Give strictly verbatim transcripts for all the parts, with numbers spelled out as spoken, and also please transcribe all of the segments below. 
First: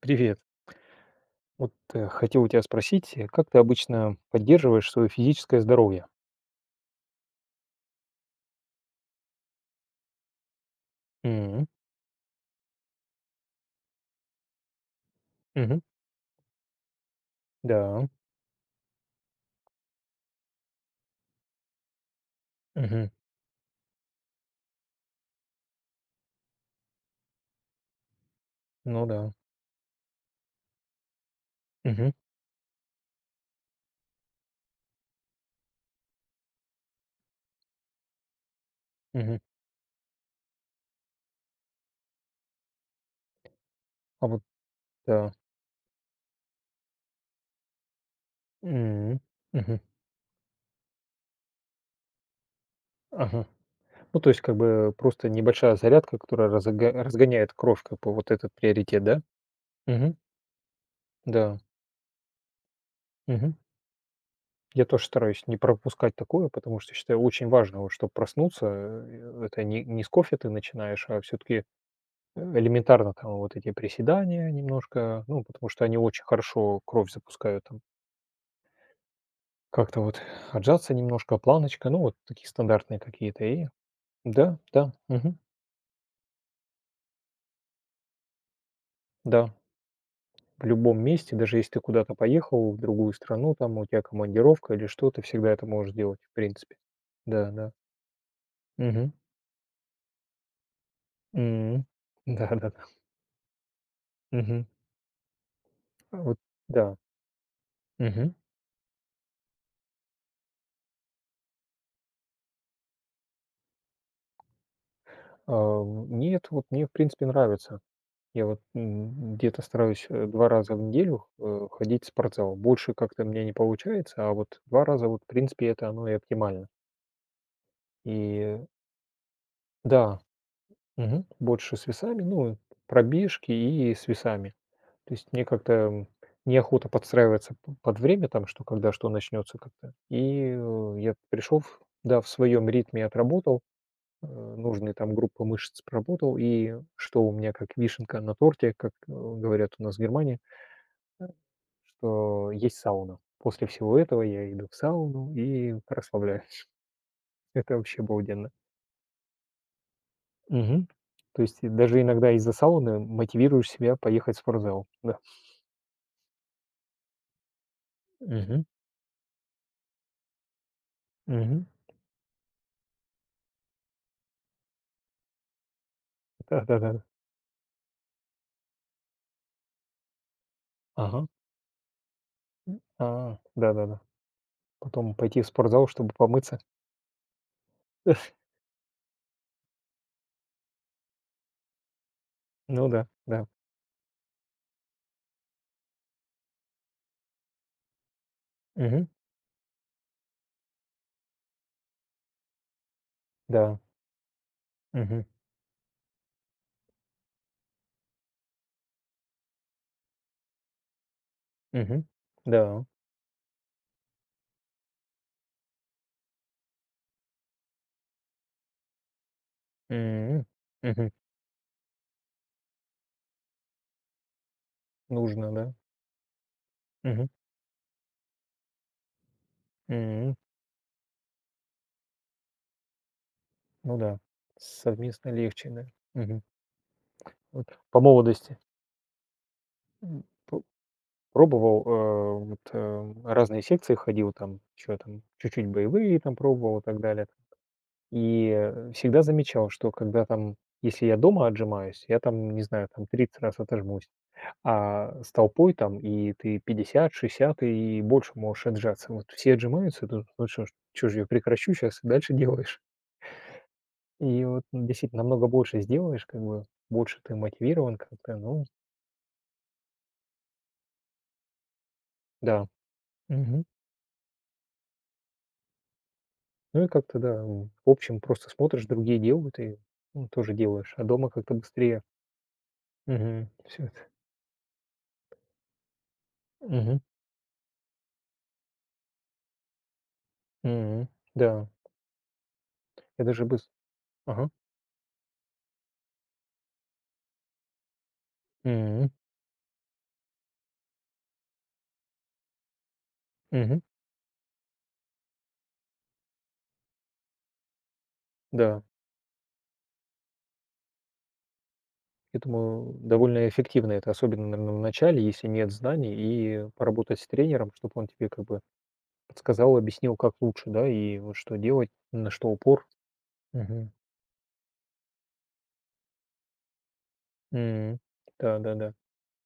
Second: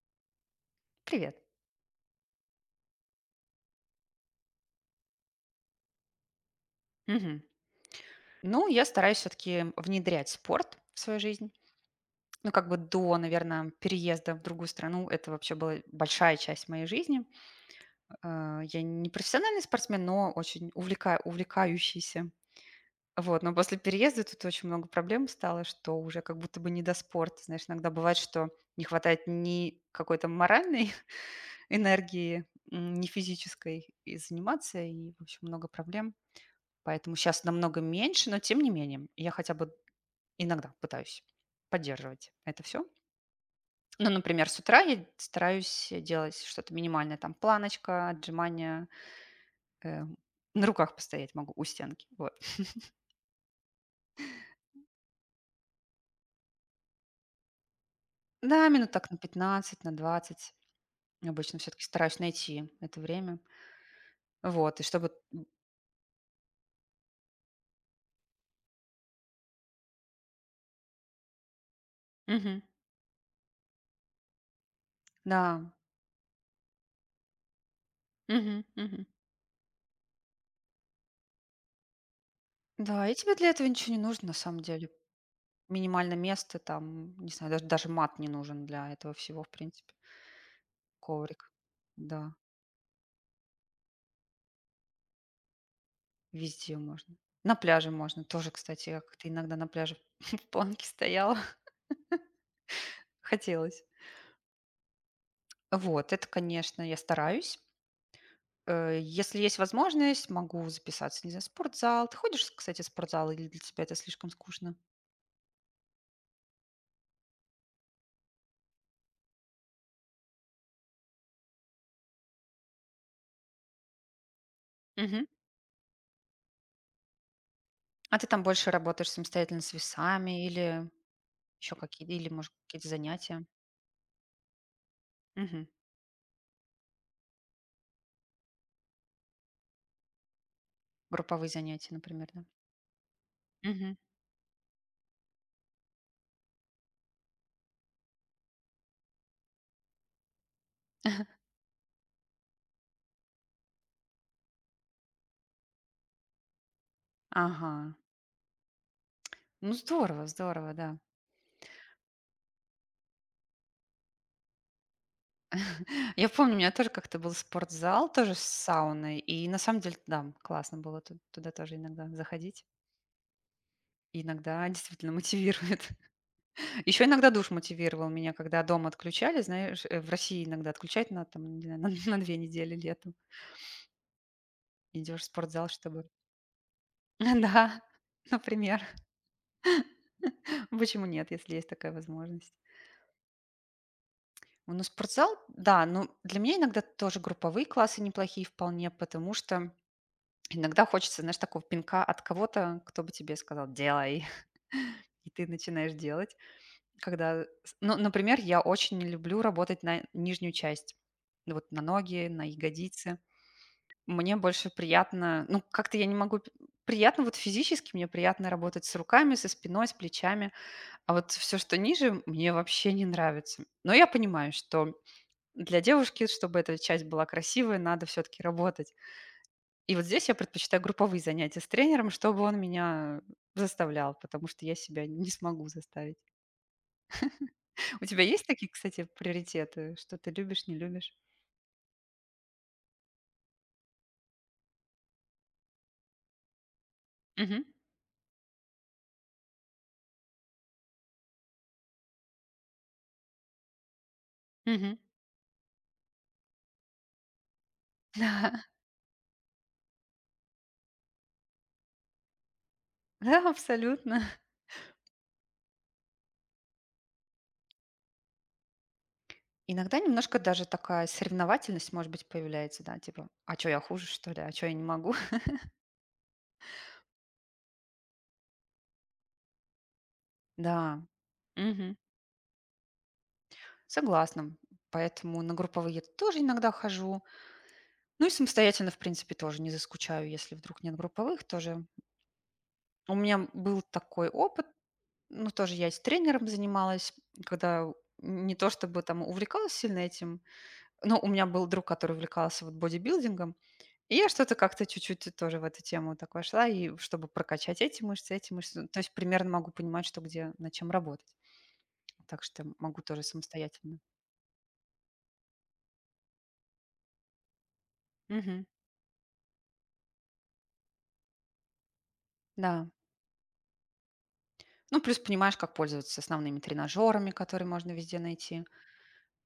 Привет. Привет. Вот э, хотел у тебя спросить, э, как ты обычно поддерживаешь свое физическое здоровье? Мгм. Ну, я стараюсь все-таки внедрять спорт в свою жизнь. М, Ну, как бы до, наверное, переезда в другую страну это вообще была мгм. большая часть моей жизни. Да. Э, Я не профессиональный спортсмен, но очень увлека- увлекающийся. Мгм. Вот, но после переезда тут очень много проблем стало, что уже как будто бы не до спорта. Знаешь, иногда бывает, что не Ну хватает да. ни какой-то моральной Мгм, энергии, м, ни физической и заниматься, и, в общем, много проблем. Поэтому сейчас намного меньше, но тем не менее, я мгм. хотя бы иногда пытаюсь поддерживать это все. Ну, А вот например, с утра я да. стараюсь делать что-то минимальное, там планочка, отжимания, М, мгм. э, на руках постоять могу у стенки, вот. Ага. Ну, то есть, как бы просто небольшая зарядка, которая разога- разгоняет кровь, как бы вот этот Да, минут приоритет, так на да? пятнадцать на Мгм. двадцать Да. обычно все таки стараюсь найти это время. Мгм. Вот, и Я тоже чтобы… стараюсь не пропускать такое, потому что считаю очень важно, чтобы проснуться, э, это не, не с кофе ты начинаешь, а все-таки Э, Мгм. элементарно там вот эти приседания немножко, ну, Да. потому что они очень хорошо кровь запускают там. Мгм, мгм. Как-то вот отжаться немножко, планочка, ну, вот такие стандартные Да, и тебе какие-то. для этого И ничего не нужно на да, самом деле. да, мгм, Минимально место там, не знаю, даже даже мат не нужен для этого всего, да, в принципе. в любом месте, Коврик. даже если ты куда-то Да. поехал, в другую страну, там у тебя командировка или что, ты всегда это можешь делать, в принципе. Везде можно. Да, На да. пляже можно тоже, кстати. Я Мгм. как-то иногда на пляже в планке стояла. М. Да-да-да. Хотелось. Мгм. Вот, это, Вот, конечно, я да. стараюсь. Мгм. Э, Если есть возможность, могу записаться, не знаю, в спортзал. Ты ходишь, кстати, в спортзал или для тебя это слишком скучно? А, в нет, вот мне, в принципе, нравится. Я вот, м, где-то стараюсь, э, два раза в неделю раза в неделю, э, ходить в спортзал. Больше как-то мне не получается, а вот два раза, вот, Мгм. в принципе, это оно и оптимально. А ты там И больше работаешь самостоятельно с да, весами или мгм, еще больше с какие-то, весами, или, может, ну, какие-то занятия? пробежки и с весами. То есть мне Мгм. как-то, м, неохота подстраиваться п под время там, что когда что начнется как-то. И, э, я Групповые пришел в занятия, да, например, в да? своем ритме отработал, Мгм. э, нужные там группы мышц проработал, и что у меня как вишенка на торте, как, э, говорят у нас в Германии. что есть сауна. После всего этого я иду в сауну и расслабляюсь. Ага. Это вообще обалденно. Ну, здорово, здорово, Мгм. да. То есть и даже иногда из-за сауны мотивируешь себя поехать в спортзал. Да. Я помню, у меня тоже как-то был спортзал, тоже с Мгм. сауной. И на самом деле, да, классно было ту- туда Мгм. тоже иногда заходить. И иногда действительно мотивирует. Да-да-да. Еще иногда душ мотивировал меня, когда дома отключали. Знаешь, э, в России иногда отключать на, Ага. там, не знаю, на, на две недели М. летом. А. Да-да-да. Потом Идешь в пойти в спортзал, спортзал, чтобы… чтобы помыться. Да, например. Почему нет, если есть такая возможность? Ну да, да. Ну, спортзал, да, но для меня иногда тоже групповые классы неплохие вполне, Мгм. потому что иногда хочется, знаешь, такого пинка от кого-то, кто бы тебе сказал: Да. "Делай". Мгм. И ты начинаешь делать. Когда, с ну, например, я очень не люблю работать на нижнюю часть. Ну, вот на Мгм. ноги, на Да. ягодицы. Мне больше приятно, ну, как-то я не могу п приятно вот физически, мне приятно работать с руками, со спиной, с М. плечами, Мгм. а вот все что ниже, мне вообще не нравится. Но я понимаю, что Нужно, да. для девушки, чтобы эта часть была Мгм. красивой, надо все таки работать. И вот здесь я М. предпочитаю групповые занятия с тренером, чтобы он меня Ну заставлял, да. потому что я себя не Совместно смогу легче, да. заставить. Мгм. Вот по У тебя есть молодости. такие, кстати, приоритеты, что М, ты п любишь, не любишь? пробовал, э, вот, э, разные секции ходил, там что там, чуть-чуть боевые там пробовал и так далее. Мгм. И, э, всегда замечал, что когда там, если я дома отжимаюсь, я там, не знаю, там тридцать раз отожмусь, Мгм. а с толпой там и ты пятьдесят, шестьдесят и больше можешь отжаться. Вот все отжимаются, тут ну чё ж чё ж я прекращу сейчас, и дальше делаешь. Да, абсолютно. И вот ну, действительно намного больше сделаешь, как бы больше ты мотивирован как-то, ну Иногда немножко даже такая соревновательность, может быть, да. появляется, да, типа, а Мгм. что я хуже, что ли, а что я не могу? Ну и как-то, да, м, в общем, просто смотришь, другие делают, и, ну, тоже делаешь, Да, а дома как-то мгм, быстрее. Угу. Все это. согласна. Поэтому на групповые тоже иногда Мгм. хожу. Ну и самостоятельно, в принципе, тоже не заскучаю, если вдруг нет Мгм. групповых, Да. тоже. У Я даже меня быс был такой Ага. опыт. Ну, тоже я и с тренером занималась, когда не то чтобы Мгм. там увлекалась сильно этим, но у меня был друг, который увлекался вот бодибилдингом, Мгм. и я что-то как-то чуть-чуть тоже в эту тему вот так вошла, и чтобы прокачать эти мышцы, эти мышцы, Да. ну, то есть примерно могу понимать, что где, над чем работать, Я так что думаю, могу тоже довольно эффективно самостоятельно. это, особенно, наверно, в начале, если нет знаний, и поработать с тренером, чтобы он тебе как бы Мгм. подсказал, объяснил, как лучше, да, и вот что делать, на что упор. Да. Мгм. Ну, плюс понимаешь, как пользоваться основными тренажерами, которые можно М. везде найти. Да-да-да.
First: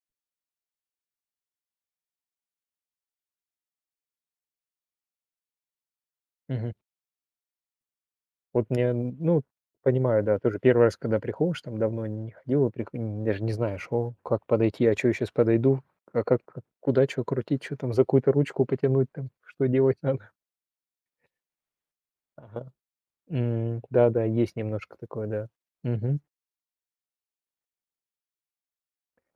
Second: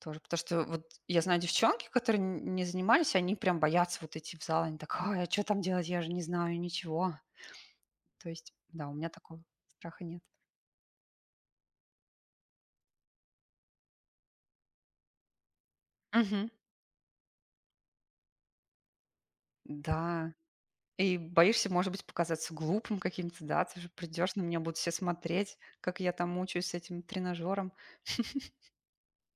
Тоже, потому что вот я знаю девчонки, которые н не занимались, они прям боятся вот идти в зал. Они так: "Ай, а что там делать? Я же не знаю Мгм. ничего". То есть, Вот да, мне, у меня такого ну, страха нет. понимаю, да, тоже первый раз, когда приходишь, там давно не ходил, и приход даже не знаешь: "О, как подойти? А чё я щас подойду? А как Мгм. как куда что крутить? что там, за какую-то ручку потянуть там? Что делать надо?" Да. И боишься, может быть, показаться Ага. глупым каким-то, да? Ты М, же да-да, придешь, на есть меня будут все немножко такое, да. смотреть, как я Мгм. там мучаюсь с этим тренажером.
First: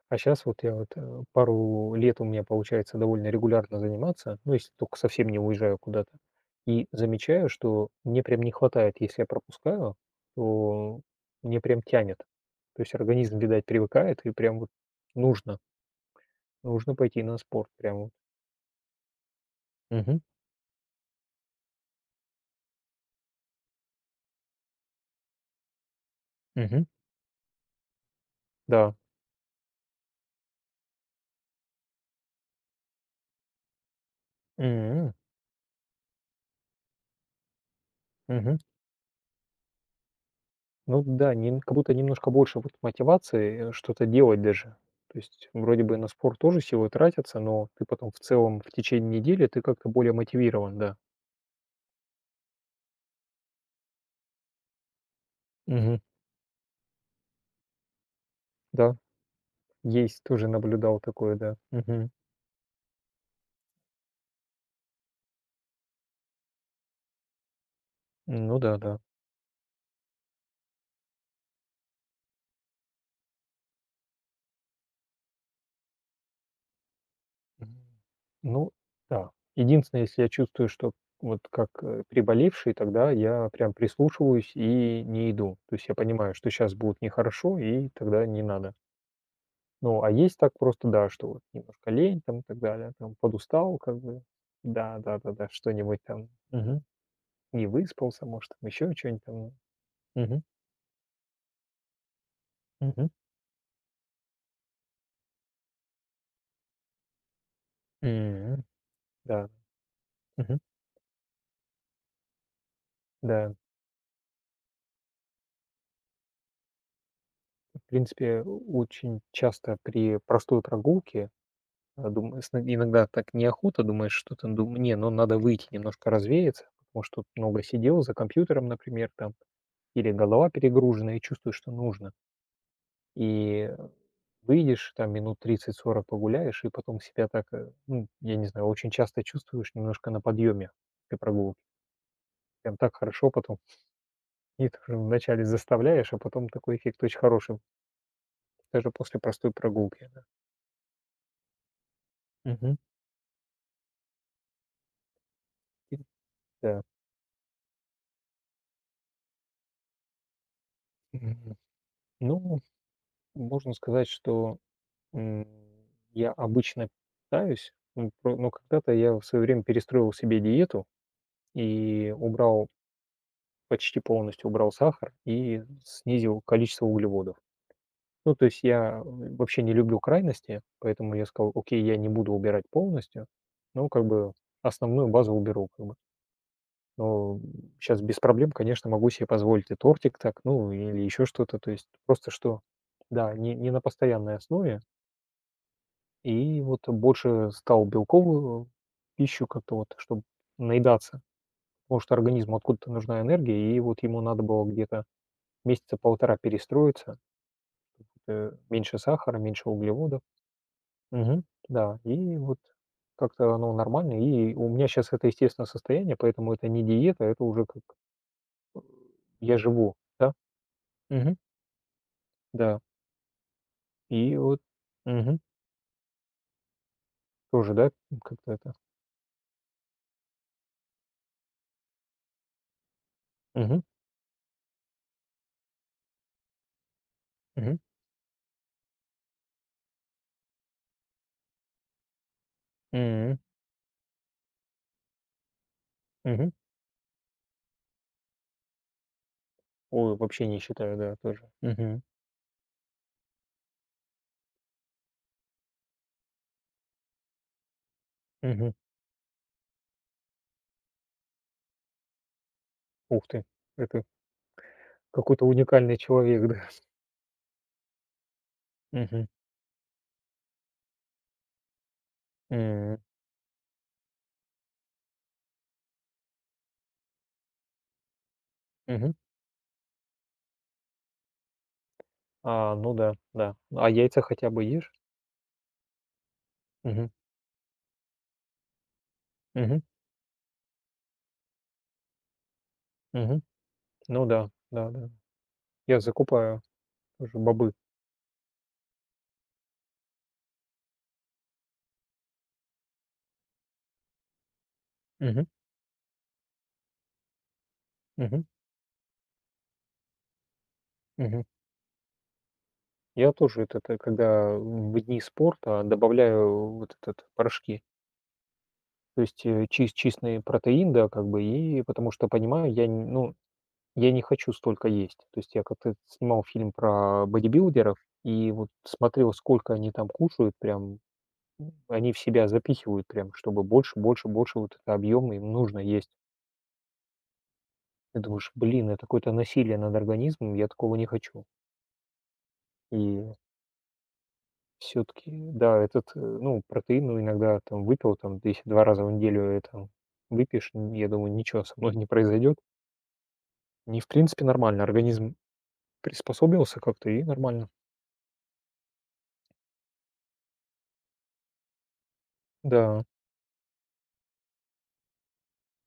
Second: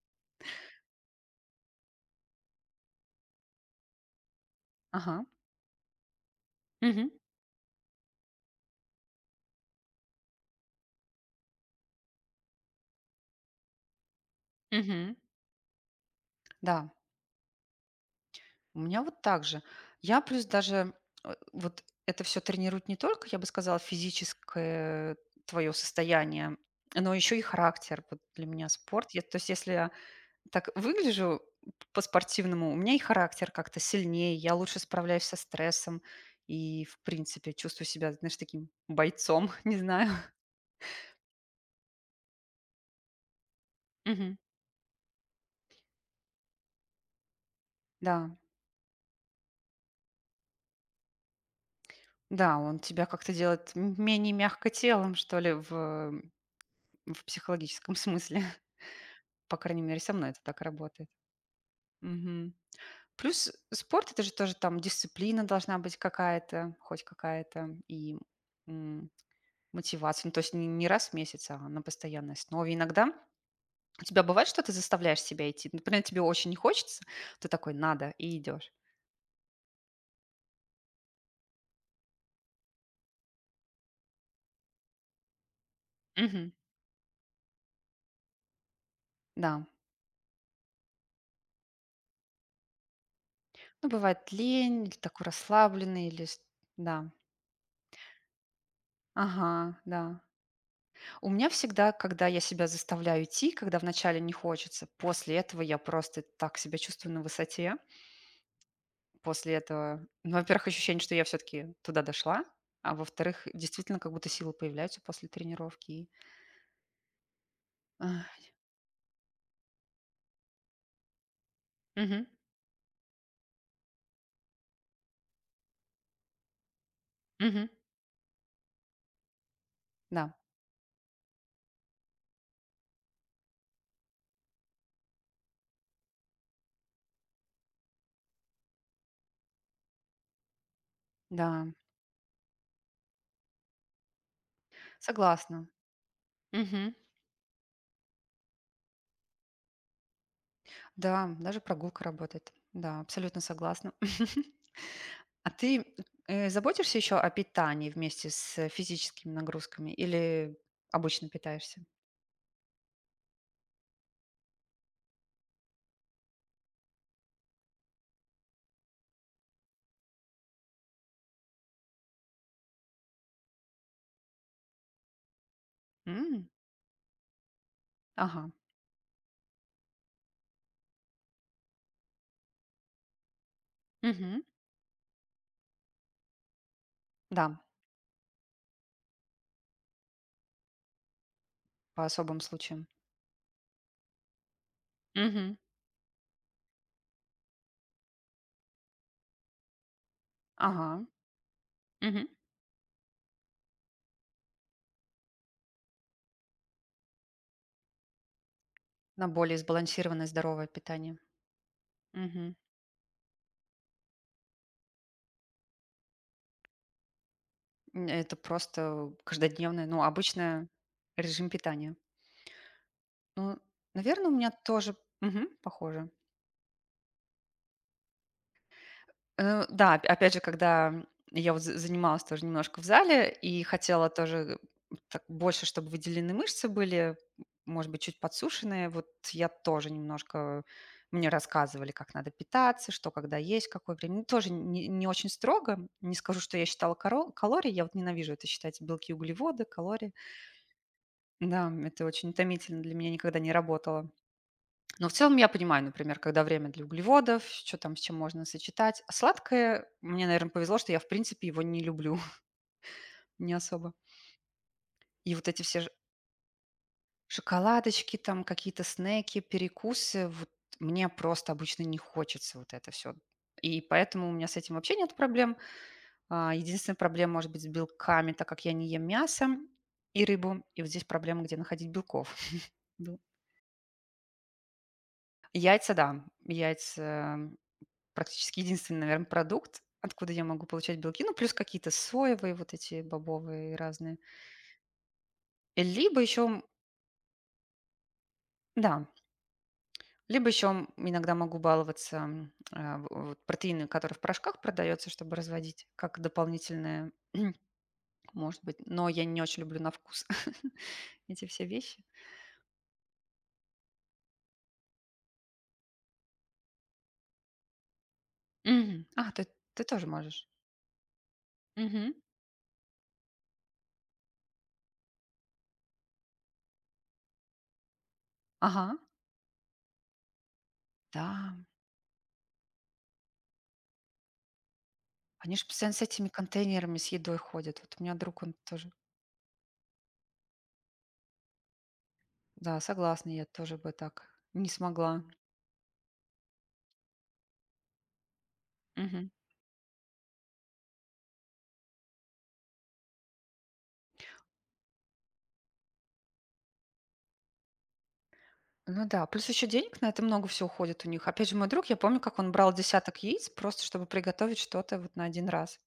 А сейчас вот я вот, э, пару лет у меня получается довольно регулярно заниматься, ну, если только Ага. совсем не уезжаю куда-то. И Мгм. замечаю, что мне прям не хватает, если я пропускаю, то мне прям тянет. То есть организм, видать, привыкает, и прям вот Мгм. нужно, Да. нужно пойти на спорт. Прям вот. У меня вот так же. Мгм. Я плюс даже э, вот это все тренирует не только, я бы сказала, физическое твое состояние, Мгм. но еще и характер. Вот для меня Да. спорт. Я, то есть если я так выгляжу по-спортивному, у меня и характер как-то сильнее, я лучше М. справляюсь со стрессом и, в принципе, чувствую себя, знаешь, Мгм. таким бойцом, не знаю. Ну да, нем как будто немножко больше вот мотивации, э, что-то Мгм. делать даже. То есть вроде бы на спорт тоже силы тратятся, но ты потом в Да, целом в течение недели ты как-то более мотивирован, да. да, он тебя как-то делает м- менее мягко телом, что ли, Мгм. в, в психологическом смысле. Да, По крайней мере, со есть, мной это тоже так наблюдал работает. такое, да. Мгм. Мгм. Плюс спорт — это же тоже там дисциплина должна быть какая-то, хоть какая-то, и, Ну да, да. м, мотивация. Ну, то есть не не раз в месяц, а на постоянной основе. Иногда у тебя бывает, что ты заставляешь себя идти? Например, тебе очень не хочется, ты такой: Мгм. "Надо" — и идешь. Ну да. Единственное, если я чувствую, что вот как, э, приболевший, тогда я прям прислушиваюсь и не иду. То есть я понимаю, что Мгм. сейчас будет нехорошо, и тогда не надо. Да. Ну, а есть так просто, да, что вот немножко лень там и так далее, там подустал Ну, как бы, бывает лень, или такой да-да-да-да, что-нибудь расслабленный, или там, с… мгм, Да. не выспался, может, там еще чё-нибудь там, Ага, да. мгм, У меня всегда, когда я себя мгм, заставляю идти, когда вначале не хочется, после этого я просто так себя чувствую на высоте. м, да, После этого, ну, мгм, во-первых, ощущение, что я все-таки туда дошла, а во-вторых, да. действительно, как будто силы появляются после тренировки. И, В ах, принципе, очень часто при простой прогулке, а, мгм, дум сн иногда так неохота, думаешь, что-то, дум не, ну, надо выйти немножко развеяться, потому что много мгм, сидел за компьютером, например, там, или да, голова перегружена, и чувствуешь, что нужно. И Выйдешь, там минут тридцать сорок погуляешь, и потом себя так, э, ну, я не знаю, очень часто чувствуешь немножко на подъеме при прогулке. да, Прям так хорошо потом. И тоже вначале согласна. заставляешь, а потом такой Мгм, эффект очень хороший, даже после простой прогулки. Да. да, даже прогулка работает. Мгм. Да, абсолютно согласна. А ты И э, да. заботишься еще о питании вместе с физическими нагрузками или обычно Мгм. питаешься? Ну, можно сказать, что м, я обычно питаюсь, ну, про- но когда-то я в свое время перестроил себе диету и убрал, почти полностью убрал сахар и снизил количество углеводов. Ну, то Ага. есть я, э, вообще не люблю крайности, поэтому я сказал: "Окей, я не буду убирать полностью, но как бы Мгм. основную базу уберу как бы". Но, Да, сейчас без проблем, конечно, могу себе позволить и тортик так, ну, или еще что-то. То есть по просто особым что, случаям. да, не не на постоянной основе. Мгм. И вот больше стал белковую пищу как-то вот, чтобы Ага. наедаться. Потому что Мгм. организму откуда-то нужна энергия, и вот ему надо было где-то месяца полтора перестроиться. Э, меньше На сахара, более меньше углеводов. сбалансированное здоровое питание. Мгм. Да, и Мгм. вот как-то оно нормально. И у меня сейчас это естественное состояние, поэтому это не диета, это уже как М, это просто я каждодневное, живу, ну, да. обычное Мгм. режим питания. Да. Ну, наверное, у И меня вот тоже… мгм. Мгм. Похоже. Тоже, да, как-то это. Э, да, оп опять же, когда, я вот за занималась тоже немножко в зале и Мгм. хотела тоже так больше, чтобы выделены мышцы были, Мгм. может быть, чуть подсушенные. Вот я тоже немножко… мне рассказывали, как надо питаться, что когда М. есть, какое время. Ну, тоже не не очень строго. Не скажу, Мгм. что я считала каро калории. Я вот ненавижу это считать: белки, углеводы, калории. Ой, вообще не считаю, да, тоже. Да, Мгм. это очень утомительно для меня, никогда не работало. Но в целом я понимаю, например, когда время для углеводов, что там с чем можно Мгм. сочетать. А сладкое, мне, наверное, повезло, что я, в принципе, его не люблю, Ух ты, не особо. это И какой-то вот эти все ж- уникальный человек, да. шоколадочки, там какие-то Мгм. снеки, перекусы, вот мне просто обычно не хочется вот это М. все. И поэтому у меня с этим вообще нет проблем. А, Единственная проблема может быть с белками, так как я не ем Мгм. мясо и рыбу. И вот здесь проблема, где находить белков. А, ну да, Бел- да. А яйца хотя бы ешь? Яйца, да. Мгм. Яйца практически единственный, наверное, Мгм. продукт, откуда я могу получать белки. Ну, плюс какие-то соевые, вот эти Мгм. бобовые разные. Ну да, да-да. И Я либо еще, закупаю тоже бобы. да, либо еще, иногда могу баловаться, м, а, в вот протеином, который в порошках продается, чтобы Мгм, разводить, как дополнительное, мгм, может быть. Но я не очень люблю на вкус мгм. эти все вещи. Я тоже это это когда в дни спорта добавляю вот этот порошки. Мгм. То А, есть, ты э, ты чис тоже чистый можешь. протеин, да, как бы, и потому Мгм. что понимаю, я н ну, я не хочу столько есть. То есть я как-то снимал фильм про бодибилдеров и вот Ага. смотрел, сколько они там кушают, прям, Да, м, они в себя запихивают прям, чтобы больше, больше, больше вот это объема им они же нужно постоянно с есть. этими контейнерами с едой ходят. Вот у меня Ты друг, думаешь: он тоже… "Блин, это какое-то насилие над организмом, я такого не хочу". Да, согласна, И я тоже бы так не все смогла. таки да, этот, э, ну, протеин, ну, иногда там выпил, там, если два раза в Мгм. неделю это выпьешь, н я думаю, ничего со мной не произойдет. Не в принципе, нормально. Организм приспособился как-то, и нормально. Ну да, плюс еще денег на это много всё уходит у них. Опять же, мой друг, я помню, как он брал Да, десяток яиц просто, чтобы приготовить что-то вот на один раз.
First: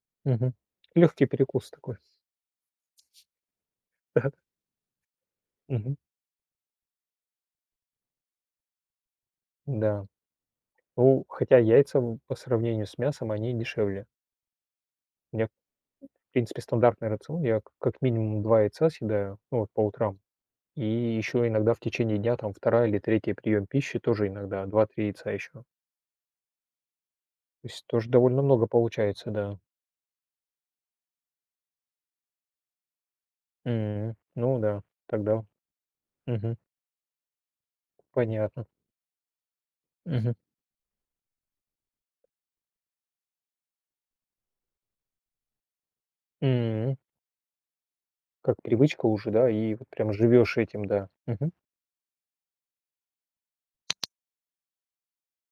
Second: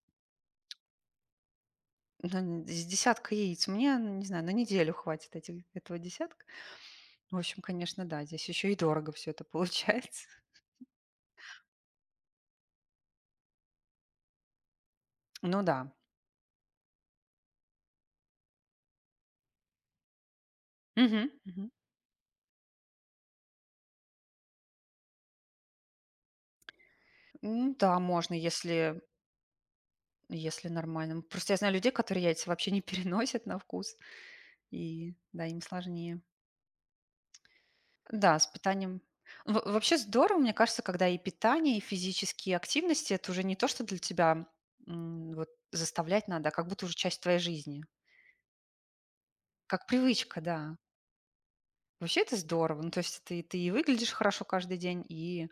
легкий перекус такой. Ну, н из десятка яиц мне, ну, не знаю, на неделю хватит этих Да. Мгм. этого десятка. В общем, конечно, да, здесь еще и дорого все это Да. получается. Ну, хотя яйца в по сравнению с мясом, они дешевле. У меня, Ну да. в принципе, стандартный рацион. Я к как минимум два яйца съедаю, ну, вот по утрам. И Мгм, еще мгм. иногда в течение дня, там, вторая или третий прием пищи, тоже иногда два-три яйца еще. То Ну есть да, тоже можно, довольно много если получается, да. если нормально. Просто я знаю людей, которые яйца вообще не переносят на вкус, М. Ну да, и тогда да, им сложнее. мгм, Да, с понятно. питанием. Во Вообще Мгм. здорово, мне кажется, когда и питание, и физические активности — это уже не то, что для тебя, м, вот заставлять надо, а как будто уже М. часть твоей жизни. Как привычка уже, да, и Как вот прям привычка, живешь да. этим, да. Мгм. Вообще это здорово. Ну, то есть ты ты и выглядишь хорошо каждый день, и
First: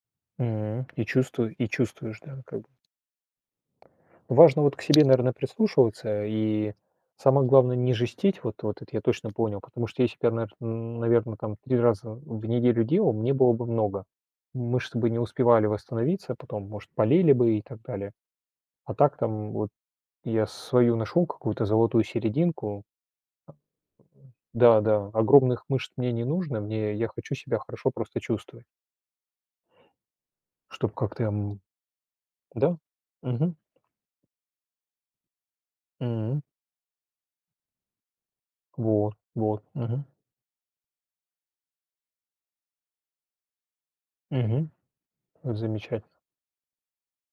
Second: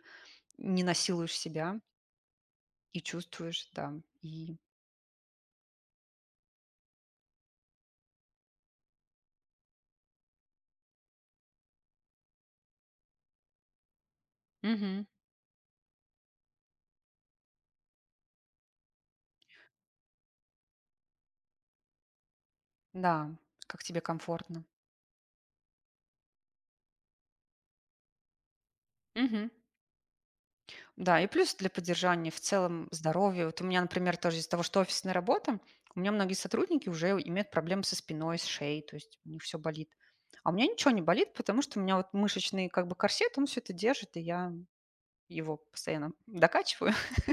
не М. И насилуешь чувствую и себя, чувствуешь, да, как бы. и чувствуешь, да, и… Важно вот к себе, наверное, прислушиваться и самое главное не жестить, вот вот это я точно понял, потому что если бы я, навер м, наверно, там три раза в неделю делал, мне было бы много. Мышцы Мгм. бы не успевали восстановиться, потом, может, болели бы и так далее. А так там вот. Я свою нашел какую-то золотую серединку. Да, как тебе комфортно. Да, да, огромных мышц мне не нужно, мне я хочу себя хорошо просто чувствовать. Мгм. Чтобы Да, как-то, и плюс м, для поддержания в да. целом здоровья. Мгм, Вот у меня, например, тоже из-за того, что офисная работа, у меня многие мгм. сотрудники уже имеют проблемы со спиной, с шеей, то Вот, есть у них все вот, болит. мгм, А у меня ничего не болит, потому что у меня вот мышечный как бы корсет, он все это держит, и я мгм. его Вот замечательно. постоянно докачиваю.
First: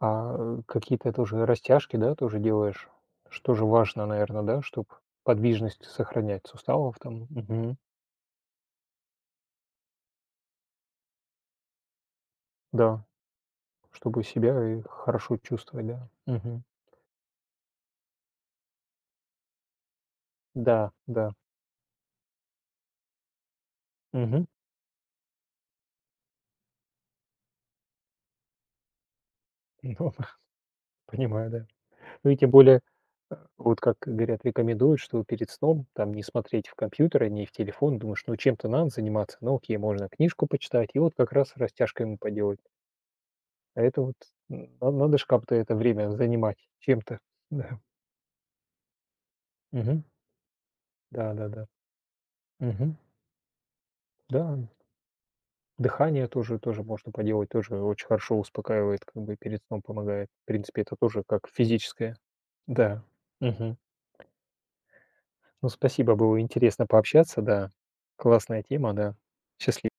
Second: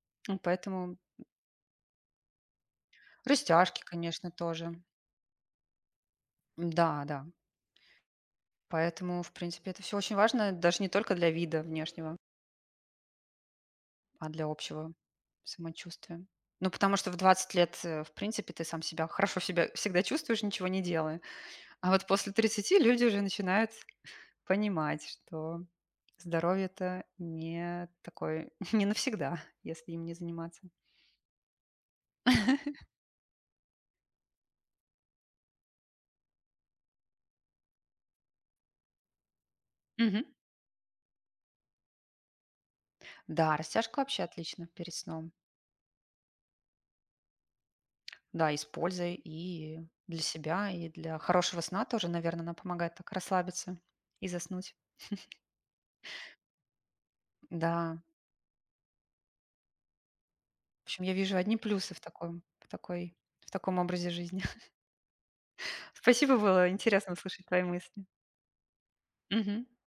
А Ну, э, поэтому какие-то тоже растяжки, да, тоже делаешь? Что же растяжки, важно, конечно, наверное, да, тоже. чтобы подвижность сохранять суставов Да, да. там. Мгм. Поэтому, в принципе, это все очень важно, даже не только для вида внешнего, Да, чтобы а для себя и общего хорошо чувствовать, да. самочувствия. Мгм. Ну, потому что в двадцать лет, э, в принципе, ты сам себя хорошо себя всегда чувствуешь, ничего не Да, делая. да. А вот после тридцати люди уже начинают Мгм. понимать, что здоровье-то не такое, не навсегда, если им Ну, не заниматься. понимаю, да. Ну и тем более, э, вот как говорят, рекомендуют, что перед сном там не смотреть в компьютер, не в телефон. Думаешь, ну чем-то надо заниматься. Ну окей, можно Мгм. книжку почитать и вот как раз растяжкой ему поделать. Да, А растяжка это вот вообще отлично м, на- перед надо же сном. как-то это время занимать чем-то. Да. Да, и с пользой и Мгм. для себя, и для Да, да, хорошего да. сна тоже, наверное, она помогает Мгм. так расслабиться и Да. заснуть. Дыхание тоже, тоже можно поделать, тоже Да, очень хорошо успокаивает, как бы перед сном помогает. В принципе, в это общем, я тоже вижу как одни плюсы в физическое. таком в Да. такой в Мгм. таком образе жизни. Ну, спасибо, Спасибо, было было интересно интересно пообщаться, услышать твои да. мысли. Классная тема, да. Мгм. Счастливо.